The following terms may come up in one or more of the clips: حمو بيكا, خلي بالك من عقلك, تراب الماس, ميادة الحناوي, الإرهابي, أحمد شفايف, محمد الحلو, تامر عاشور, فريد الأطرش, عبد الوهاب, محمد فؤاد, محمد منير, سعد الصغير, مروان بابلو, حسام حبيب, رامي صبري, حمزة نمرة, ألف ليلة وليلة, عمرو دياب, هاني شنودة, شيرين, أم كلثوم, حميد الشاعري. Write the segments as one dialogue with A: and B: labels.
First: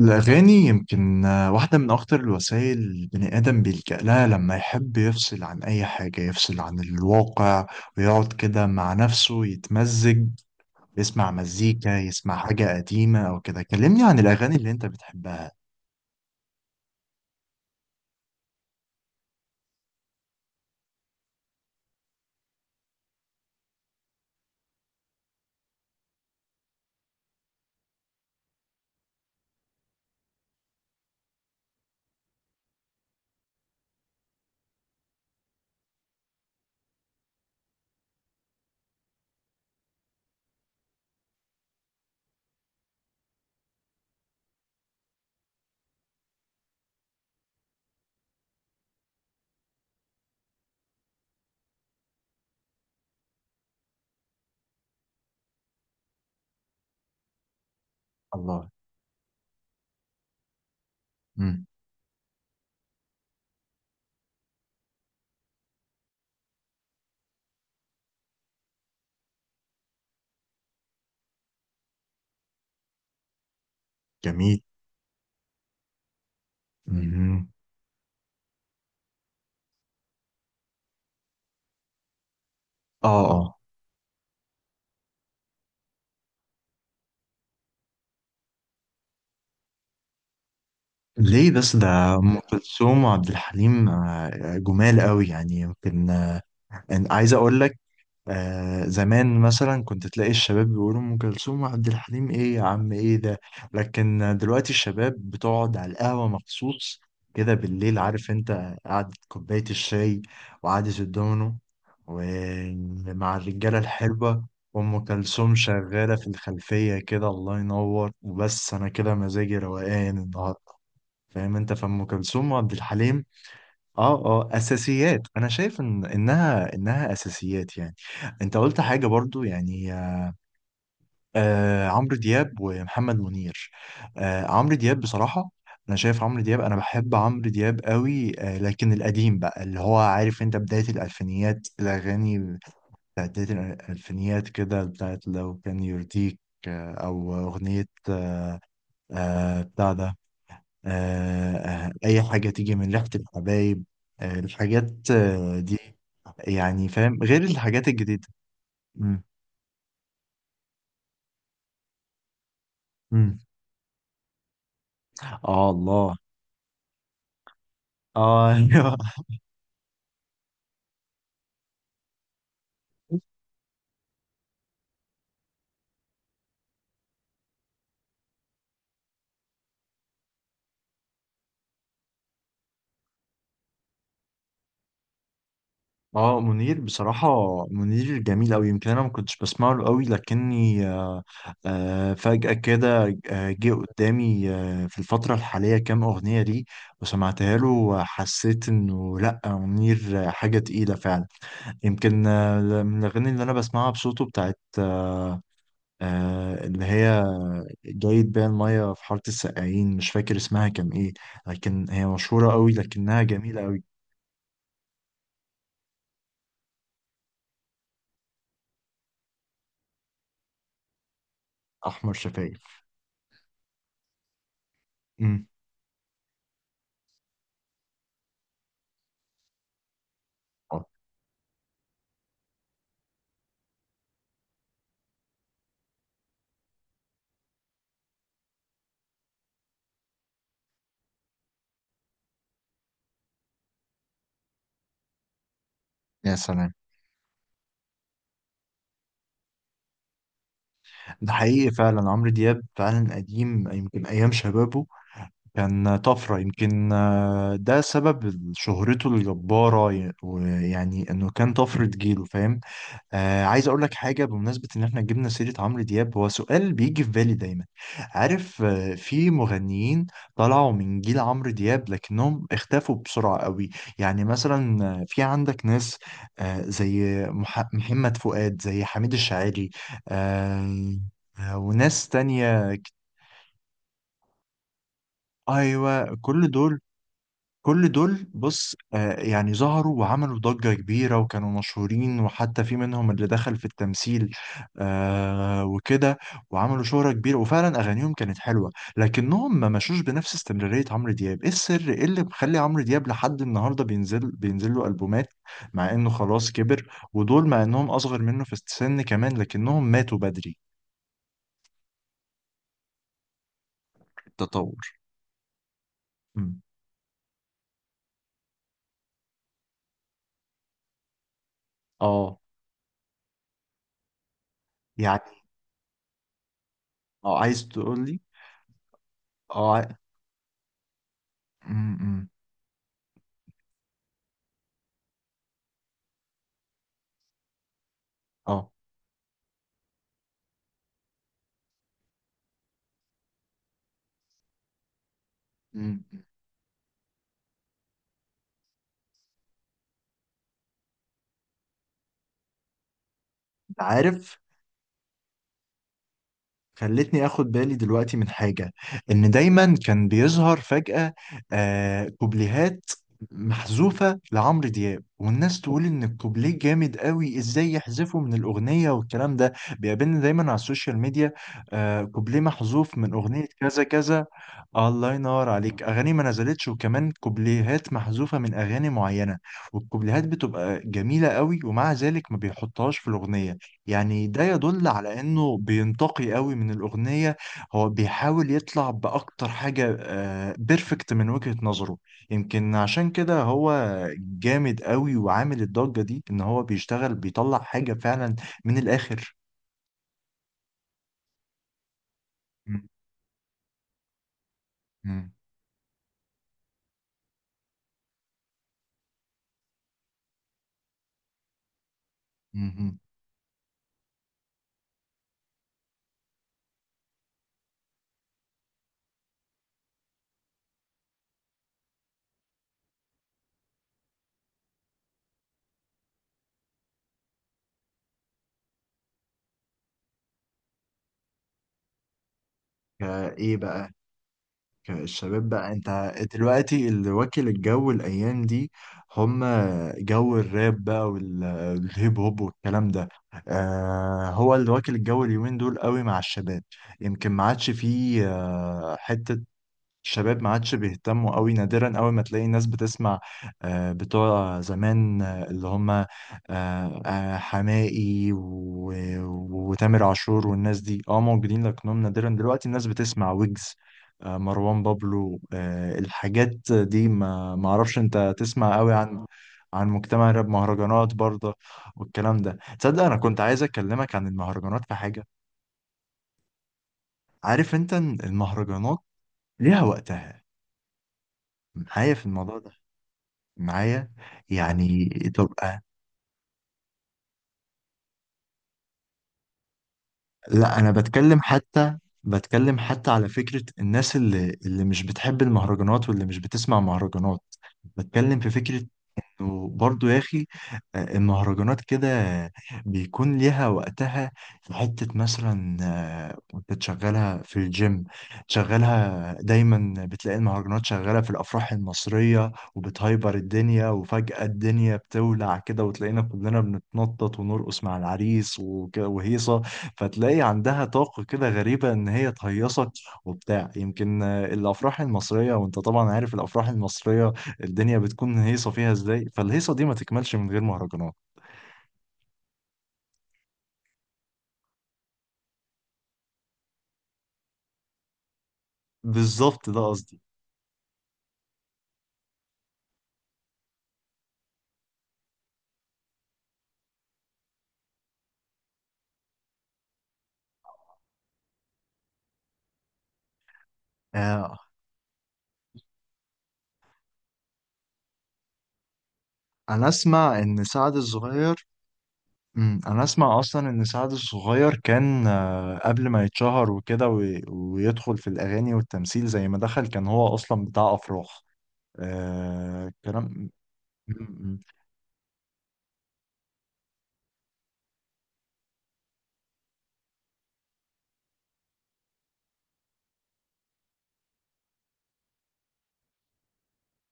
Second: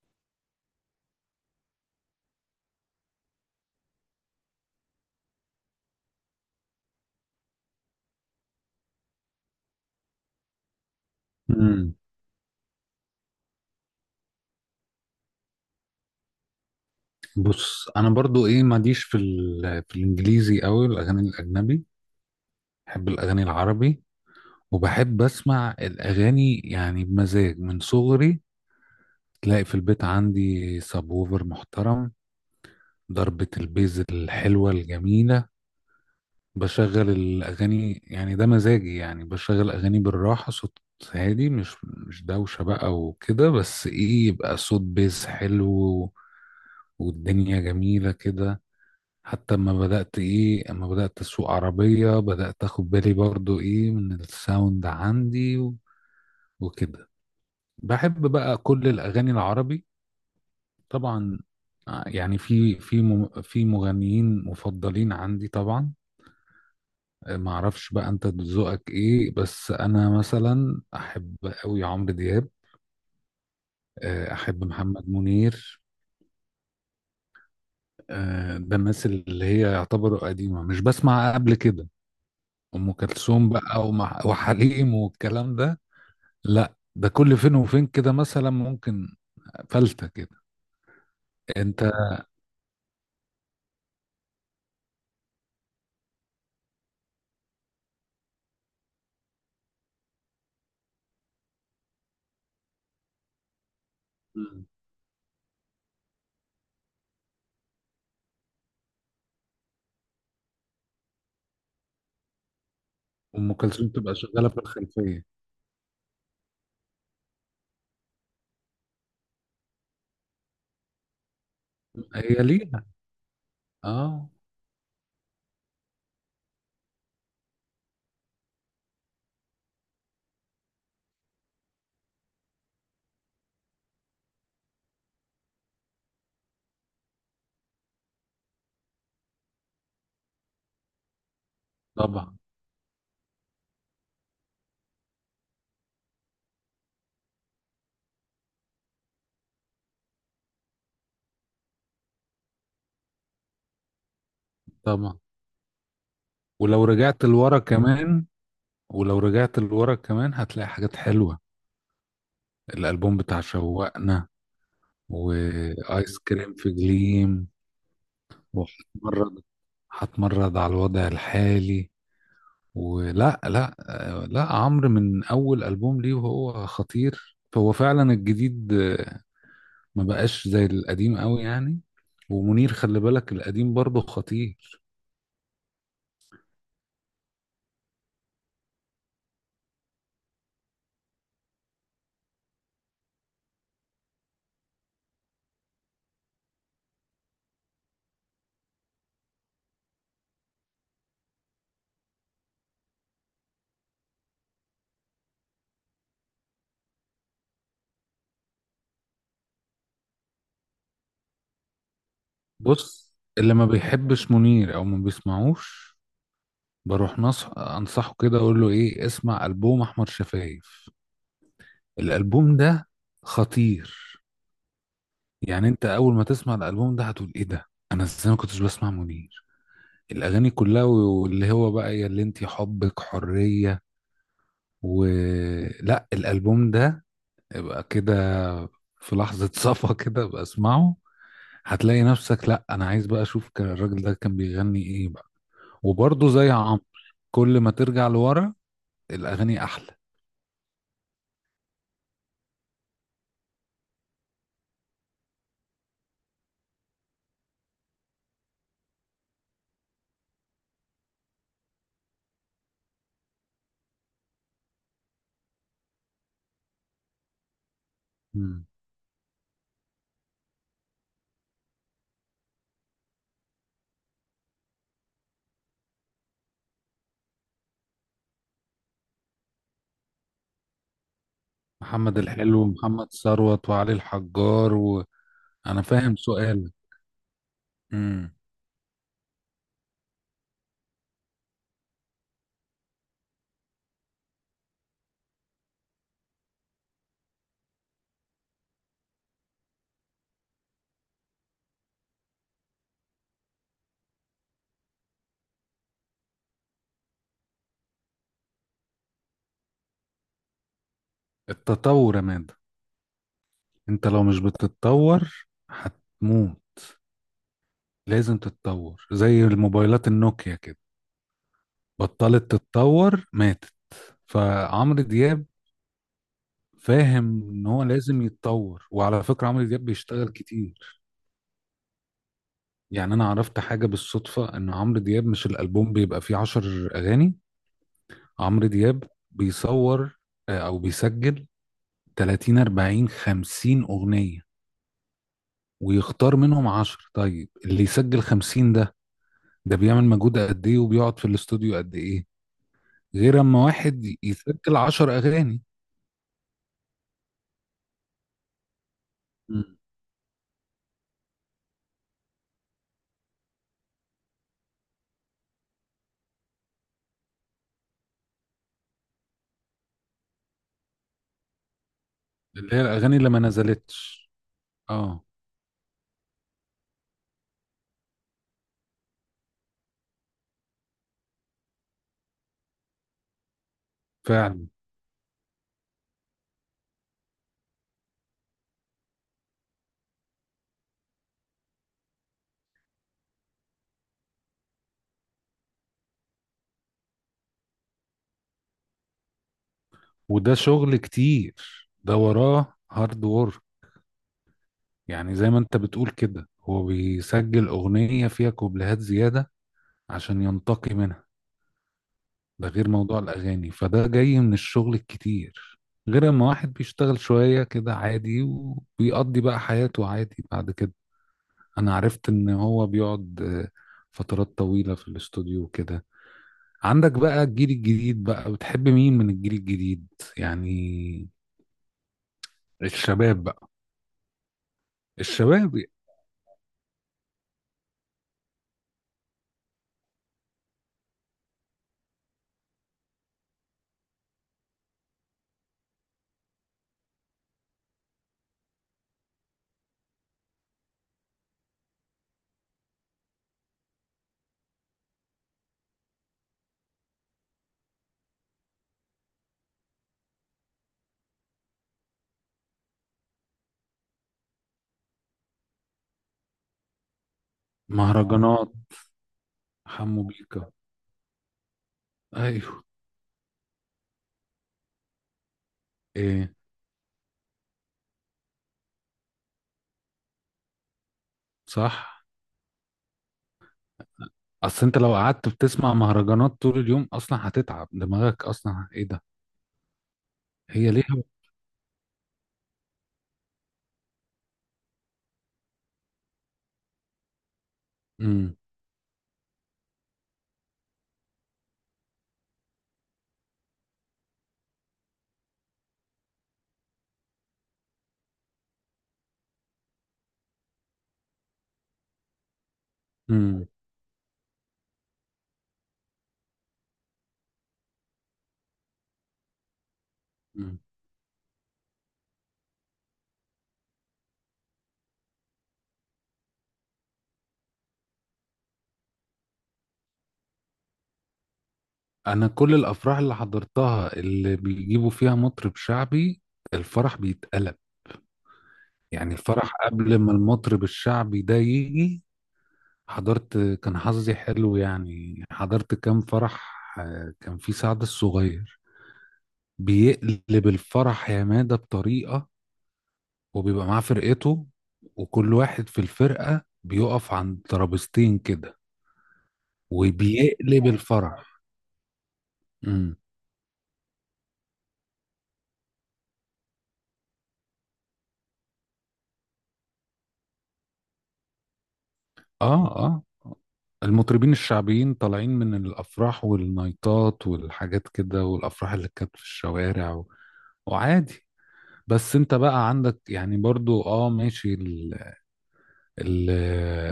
A: الأغاني يمكن واحدة من أخطر الوسائل، البني آدم بيلجأ لها لما يحب يفصل عن أي حاجة، يفصل عن الواقع ويقعد كده مع نفسه يتمزج، يسمع مزيكا
B: امم
A: يسمع حاجة قديمة أو كده. كلمني عن الأغاني اللي أنت بتحبها.
B: بص انا برضو ايه ماليش في ال... في الانجليزي قوي الاغاني الاجنبي. بحب الاغاني العربي، وبحب اسمع الاغاني يعني بمزاج من صغري. تلاقي في البيت عندي سابوفر محترم، ضربة البيز الحلوة الجميلة. بشغل الاغاني يعني ده مزاجي، يعني بشغل اغاني بالراحة، صوت هادي، مش دوشة بقى وكده، بس ايه يبقى صوت بيز حلو والدنيا جميلة كده. حتى اما بدأت اسوق عربية بدأت اخد بالي برضو ايه من الساوند عندي وكده. بحب بقى
A: الله.
B: كل الاغاني العربي، طبعا.
A: مم.
B: يعني في في مغنيين مفضلين عندي طبعا. ما اعرفش بقى انت ذوقك ايه، بس انا مثلا احب قوي عمرو دياب،
A: جميل.
B: احب محمد منير.
A: مم.
B: ده الناس اللي هي يعتبروا قديمة مش بسمع قبل كده، ام
A: آه
B: كلثوم
A: آه.
B: بقى وحليم والكلام ده. لا ده كل فين وفين كده، مثلا ممكن فلتة كده.
A: ليه بس؟
B: انت.
A: ده أم كلثوم وعبد الحليم، جمال قوي يعني، يمكن أنا عايز أقول لك. زمان مثلا كنت تلاقي الشباب بيقولوا أم كلثوم وعبد الحليم، إيه يا عم إيه ده؟ لكن
B: مم.
A: دلوقتي الشباب بتقعد على القهوة مخصوص كده بالليل، عارف أنت، قعدة كوباية الشاي وقعدة الدومينو ومع
B: ام
A: الرجالة
B: كلثوم تبقى
A: الحلوة،
B: شغالة في
A: وأم
B: الخلفية.
A: كلثوم شغالة في الخلفية كده. الله ينور. وبس أنا كده مزاجي روقان النهاردة، فاهم أنت؟ فأم
B: هي
A: كلثوم وعبد
B: ليها،
A: الحليم اه
B: اه.
A: اه اساسيات. انا شايف ان انها اساسيات يعني. انت قلت حاجه برضو، يعني عمرو دياب ومحمد منير. عمرو دياب بصراحه، انا شايف عمرو دياب، انا بحب عمرو دياب قوي لكن القديم بقى، اللي هو عارف انت بدايه الالفينيات،
B: طبعا.
A: الاغاني بتاعت بدايه الالفينيات كده، بتاعت لو كان يرضيك، او اغنيه بتاع ده آه، أي حاجة تيجي من ريحة الحبايب، الحاجات
B: طبعا.
A: دي،
B: ولو
A: يعني فاهم؟
B: رجعت
A: غير
B: لورا
A: الحاجات
B: كمان،
A: الجديدة. مم.
B: هتلاقي حاجات حلوة. الألبوم
A: مم.
B: بتاع شوقنا،
A: آه الله.
B: وآيس كريم في جليم،
A: آه أيوه.
B: وهتمرد. هتمرد على الوضع الحالي، ولا لا. لا عمرو من أول ألبوم ليه وهو خطير، فهو فعلا الجديد ما بقاش زي القديم قوي يعني. ومنير خلي بالك القديم برضه خطير.
A: اه منير بصراحة. منير جميل أوي، يمكن أنا ما كنتش بسمع له أوي، لكني فجأة كده جه قدامي في الفترة الحالية كام أغنية ليه وسمعتها له، وحسيت إنه لأ منير حاجة تقيلة فعلا. يمكن من الأغاني اللي أنا بسمعها بصوته، بتاعت اللي هي جايد بيها المية في حارة السقايين. مش فاكر اسمها كان إيه، لكن هي مشهورة قوي
B: بص،
A: لكنها
B: اللي
A: جميلة
B: ما
A: قوي.
B: بيحبش منير او ما بيسمعوش بروح انصحه كده اقول له ايه، اسمع البوم احمد شفايف.
A: أحمر
B: الالبوم
A: شفايف.
B: ده خطير.
A: أمم.
B: يعني انت اول ما تسمع الالبوم ده هتقول ايه ده، انا ازاي ما كنتش بسمع منير، الاغاني كلها،
A: آه،
B: واللي هو بقى يا اللي انت حبك حرية ولا الالبوم ده، يبقى كده في لحظة صفا كده بسمعه هتلاقي نفسك، لا انا عايز بقى اشوف كان الراجل ده كان بيغني ايه بقى. وبرضه
A: يا
B: زي
A: سلام.
B: عمرو، كل ما ترجع لورا الاغاني احلى.
A: ده حقيقي فعلا، عمرو دياب فعلا قديم يمكن أيام شبابه كان طفرة. يمكن ده سبب شهرته الجبارة، ويعني إنه كان طفرة جيله، فاهم؟ عايز اقول لك حاجه، بمناسبه ان احنا جبنا سيره عمرو دياب، هو سؤال بيجي في بالي دايما. عارف
B: مم.
A: في مغنيين طلعوا من جيل عمرو دياب لكنهم اختفوا بسرعه قوي. يعني مثلا في عندك ناس زي محمد فؤاد، زي حميد الشاعري، آه وناس
B: محمد الحلو
A: تانية.
B: ومحمد ثروت وعلي الحجار، وانا
A: ايوه،
B: فاهم
A: كل
B: سؤالك.
A: دول كل دول
B: مم.
A: بص يعني ظهروا وعملوا ضجة كبيرة وكانوا مشهورين، وحتى في منهم اللي دخل في التمثيل وكده. وعملوا شهرة كبيرة وفعلا أغانيهم كانت حلوة، لكنهم ما مشوش بنفس استمرارية عمرو دياب. إيه السر؟ إيه اللي مخلي عمرو دياب لحد النهاردة بينزل له ألبومات؟ مع إنه خلاص كبر، ودول مع إنهم أصغر منه في السن كمان لكنهم ماتوا بدري.
B: التطور يا مادة، انت لو مش
A: التطور.
B: بتتطور
A: مم.
B: هتموت. لازم تتطور، زي الموبايلات النوكيا كده،
A: اه،
B: بطلت تتطور ماتت. فعمرو
A: يعني
B: دياب
A: اه
B: فاهم ان
A: عايز
B: هو
A: تقول لي
B: لازم يتطور. وعلى فكرة عمرو
A: اه
B: دياب
A: عاي-
B: بيشتغل كتير،
A: مم، مم.
B: يعني انا عرفت حاجه بالصدفه ان عمرو دياب، مش الالبوم بيبقى فيه عشر اغاني، عمرو
A: اه.
B: دياب بيصور او بيسجل 30 40 50 اغنيه
A: مم.
B: ويختار منهم 10. طيب اللي يسجل 50 ده، ده بيعمل مجهود قد ايه وبيقعد في الاستوديو قد ايه، غير اما واحد
A: عارف،
B: يسجل 10 اغاني.
A: خلتني اخد بالي دلوقتي من حاجة، ان دايما
B: مم.
A: كان بيظهر فجأة كوبليهات محذوفة لعمرو دياب، والناس تقول ان الكوبليه جامد قوي، ازاي يحذفه من الاغنية والكلام ده. بيقابلني دايما على السوشيال ميديا كوبليه
B: اللي هي
A: محذوف من
B: الاغاني اللي ما
A: اغنية كذا كذا.
B: نزلتش،
A: الله
B: اه
A: ينور عليك. اغاني ما نزلتش، وكمان كوبليهات محذوفة من اغاني معينة، والكوبليهات بتبقى جميلة قوي، ومع ذلك ما بيحطهاش في الاغنية. يعني ده
B: فعلا.
A: يدل على انه بينتقي قوي من الاغنيه. هو بيحاول يطلع باكتر حاجه، بيرفكت من وجهه نظره. يمكن عشان كده هو جامد قوي وعامل الضجه دي، ان هو بيشتغل بيطلع حاجه فعلا من الاخر.
B: وده شغل كتير، ده وراه
A: م-
B: هارد وورك.
A: م-
B: يعني زي ما انت بتقول كده، هو بيسجل اغنية فيها كوبليهات زيادة عشان ينتقي منها. ده
A: م-
B: غير
A: م.
B: موضوع الاغاني، فده جاي من الشغل الكتير، غير اما واحد بيشتغل شوية كده عادي وبيقضي بقى حياته عادي بعد كده. انا عرفت ان هو بيقعد فترات طويلة في الاستوديو وكده. عندك بقى الجيل الجديد، بقى بتحب مين من الجيل الجديد يعني، الشباب
A: فايه
B: بقى؟
A: بقى؟ الشباب بقى،
B: الشباب.
A: انت دلوقتي اللي واكل الجو الايام دي، هم. جو الراب بقى والهيب هوب والكلام ده، هو اللي واكل الجو اليومين دول قوي مع الشباب. يمكن ما عادش فيه حتة، الشباب ما عادش بيهتموا قوي، نادرا قوي ما تلاقي ناس بتسمع بتوع زمان اللي هم حماقي وتامر عاشور والناس دي، اه موجودين لكنهم نادرا. دلوقتي الناس بتسمع ويجز مروان بابلو الحاجات دي. ما اعرفش، انت
B: مهرجانات،
A: تسمع قوي عن
B: حمو
A: مجتمع الراب؟
B: بيكا.
A: مهرجانات برضه والكلام ده.
B: ايوه.
A: تصدق انا كنت عايز اكلمك عن المهرجانات في حاجة.
B: ايه؟
A: عارف انت إن المهرجانات ليها وقتها معايا
B: صح.
A: في الموضوع ده؟ معايا،
B: اصل انت
A: يعني
B: لو قعدت
A: تبقى...
B: بتسمع مهرجانات طول اليوم اصلا هتتعب دماغك، اصلا ايه ده.
A: لا انا
B: هي ليها.
A: بتكلم حتى، بتكلم حتى على فكرة الناس اللي مش بتحب المهرجانات، واللي مش بتسمع مهرجانات، بتكلم في
B: امم
A: فكرة. وبرضه يا اخي المهرجانات كده بيكون ليها وقتها، في حتة مثلا وانت تشغلها في الجيم تشغلها، دايما بتلاقي المهرجانات شغالة في الأفراح المصرية، وبتهايبر
B: امم
A: الدنيا، وفجأة الدنيا بتولع كده وتلاقينا كلنا بنتنطط ونرقص مع العريس وكده وهيصة. فتلاقي
B: أمم.
A: عندها طاقة كده غريبة إن هي تهيصك وبتاع. يمكن الأفراح المصرية، وانت طبعا عارف الأفراح المصرية الدنيا بتكون هيصة فيها ازاي، فالهيصة دي ما تكملش من غير مهرجانات.
B: انا كل الافراح اللي حضرتها اللي بيجيبوا فيها مطرب شعبي، الفرح بيتقلب. يعني
A: بالظبط
B: الفرح
A: ده
B: قبل
A: قصدي.
B: ما المطرب الشعبي ده يجي، حضرت كان حظي حلو يعني، حضرت كام فرح كان في سعد الصغير، بيقلب الفرح يا مادة بطريقة. وبيبقى معاه
A: آه.
B: فرقته، وكل واحد في الفرقة بيقف عند ترابيزتين كده،
A: انا اسمع ان
B: وبيقلب
A: سعد
B: الفرح.
A: الصغير. مم. انا
B: امم
A: اسمع اصلا ان سعد الصغير كان قبل ما يتشهر وكده ويدخل في الاغاني والتمثيل زي ما دخل، كان هو اصلا بتاع افراح. آه
B: اه اه،
A: كلام. م-
B: المطربين
A: م-
B: الشعبيين طالعين من الافراح والنايتات والحاجات كده، والافراح اللي كانت في الشوارع و... وعادي. بس انت بقى عندك يعني برضو اه ماشي ال... ال-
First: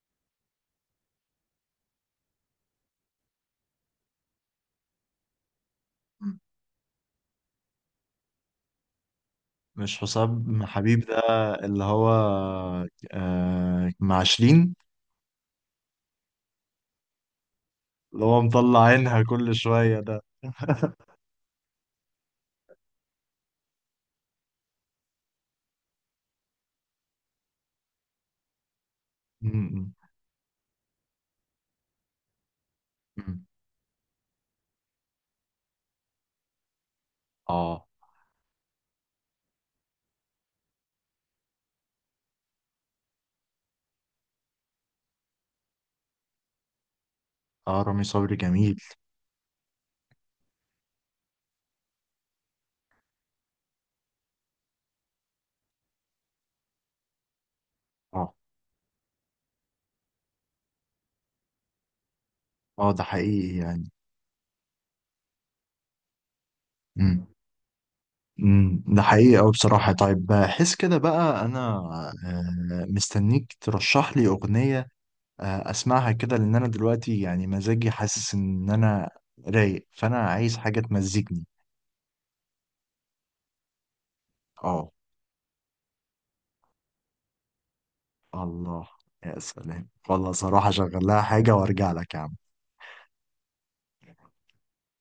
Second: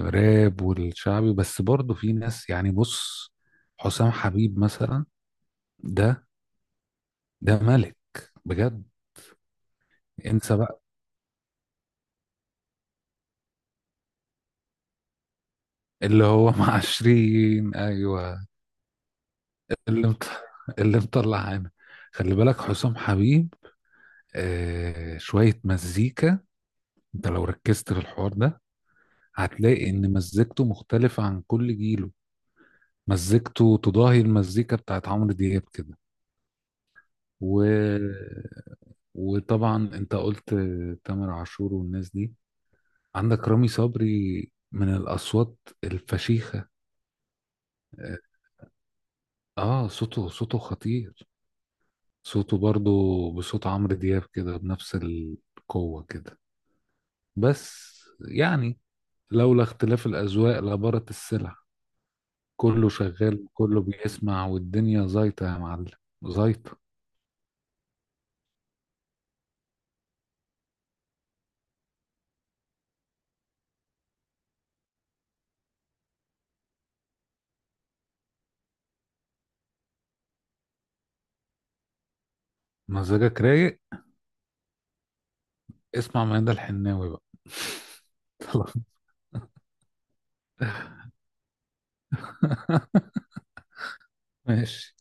B: الراب والشعبي، بس برضو في ناس يعني بص، حسام حبيب مثلا، ده،
A: م-
B: ده ملك بجد.
A: مش حسام
B: انسى
A: حبيب ده؟ اللي هو مع شيرين،
B: اللي هو مع عشرين،
A: اللي
B: ايوه،
A: هو مطلع عينها كل شوية
B: اللي
A: ده.
B: مط... اللي مطلع عنا. خلي بالك حسام حبيب آه شوية مزيكا، انت لو ركزت في الحوار ده هتلاقي
A: م-
B: ان مزيكته مختلفة عن كل جيله،
A: م-
B: مزيكته تضاهي المزيكا بتاعت عمرو دياب كده، و...
A: م.
B: وطبعا انت قلت تامر عاشور والناس دي، عندك رامي صبري من الاصوات الفشيخة.
A: اه رامي
B: اه،
A: صبري جميل.
B: صوته خطير. صوته برضو بصوت عمرو دياب كده، بنفس القوة كده، بس
A: اه.
B: يعني، لولا اختلاف الأذواق لبارت السلع. كله
A: اه ده
B: شغال،
A: حقيقي
B: كله
A: يعني.
B: بيسمع، والدنيا زيطة يا معلم، زيطة.
A: امم. ده حقيقي أوي بصراحة. طيب بحس كده بقى أنا مستنيك ترشح لي أغنية أسمعها كده، لأن أنا دلوقتي يعني مزاجي حاسس إن أنا رايق، فأنا عايز حاجة تمزجني.
B: مزاجك رايق؟
A: اه.
B: اسمع ميادة الحناوي بقى. خلاص.
A: الله. يا سلام والله، صراحة شغل لها حاجة وأرجع لك يا عم.
B: ماشي.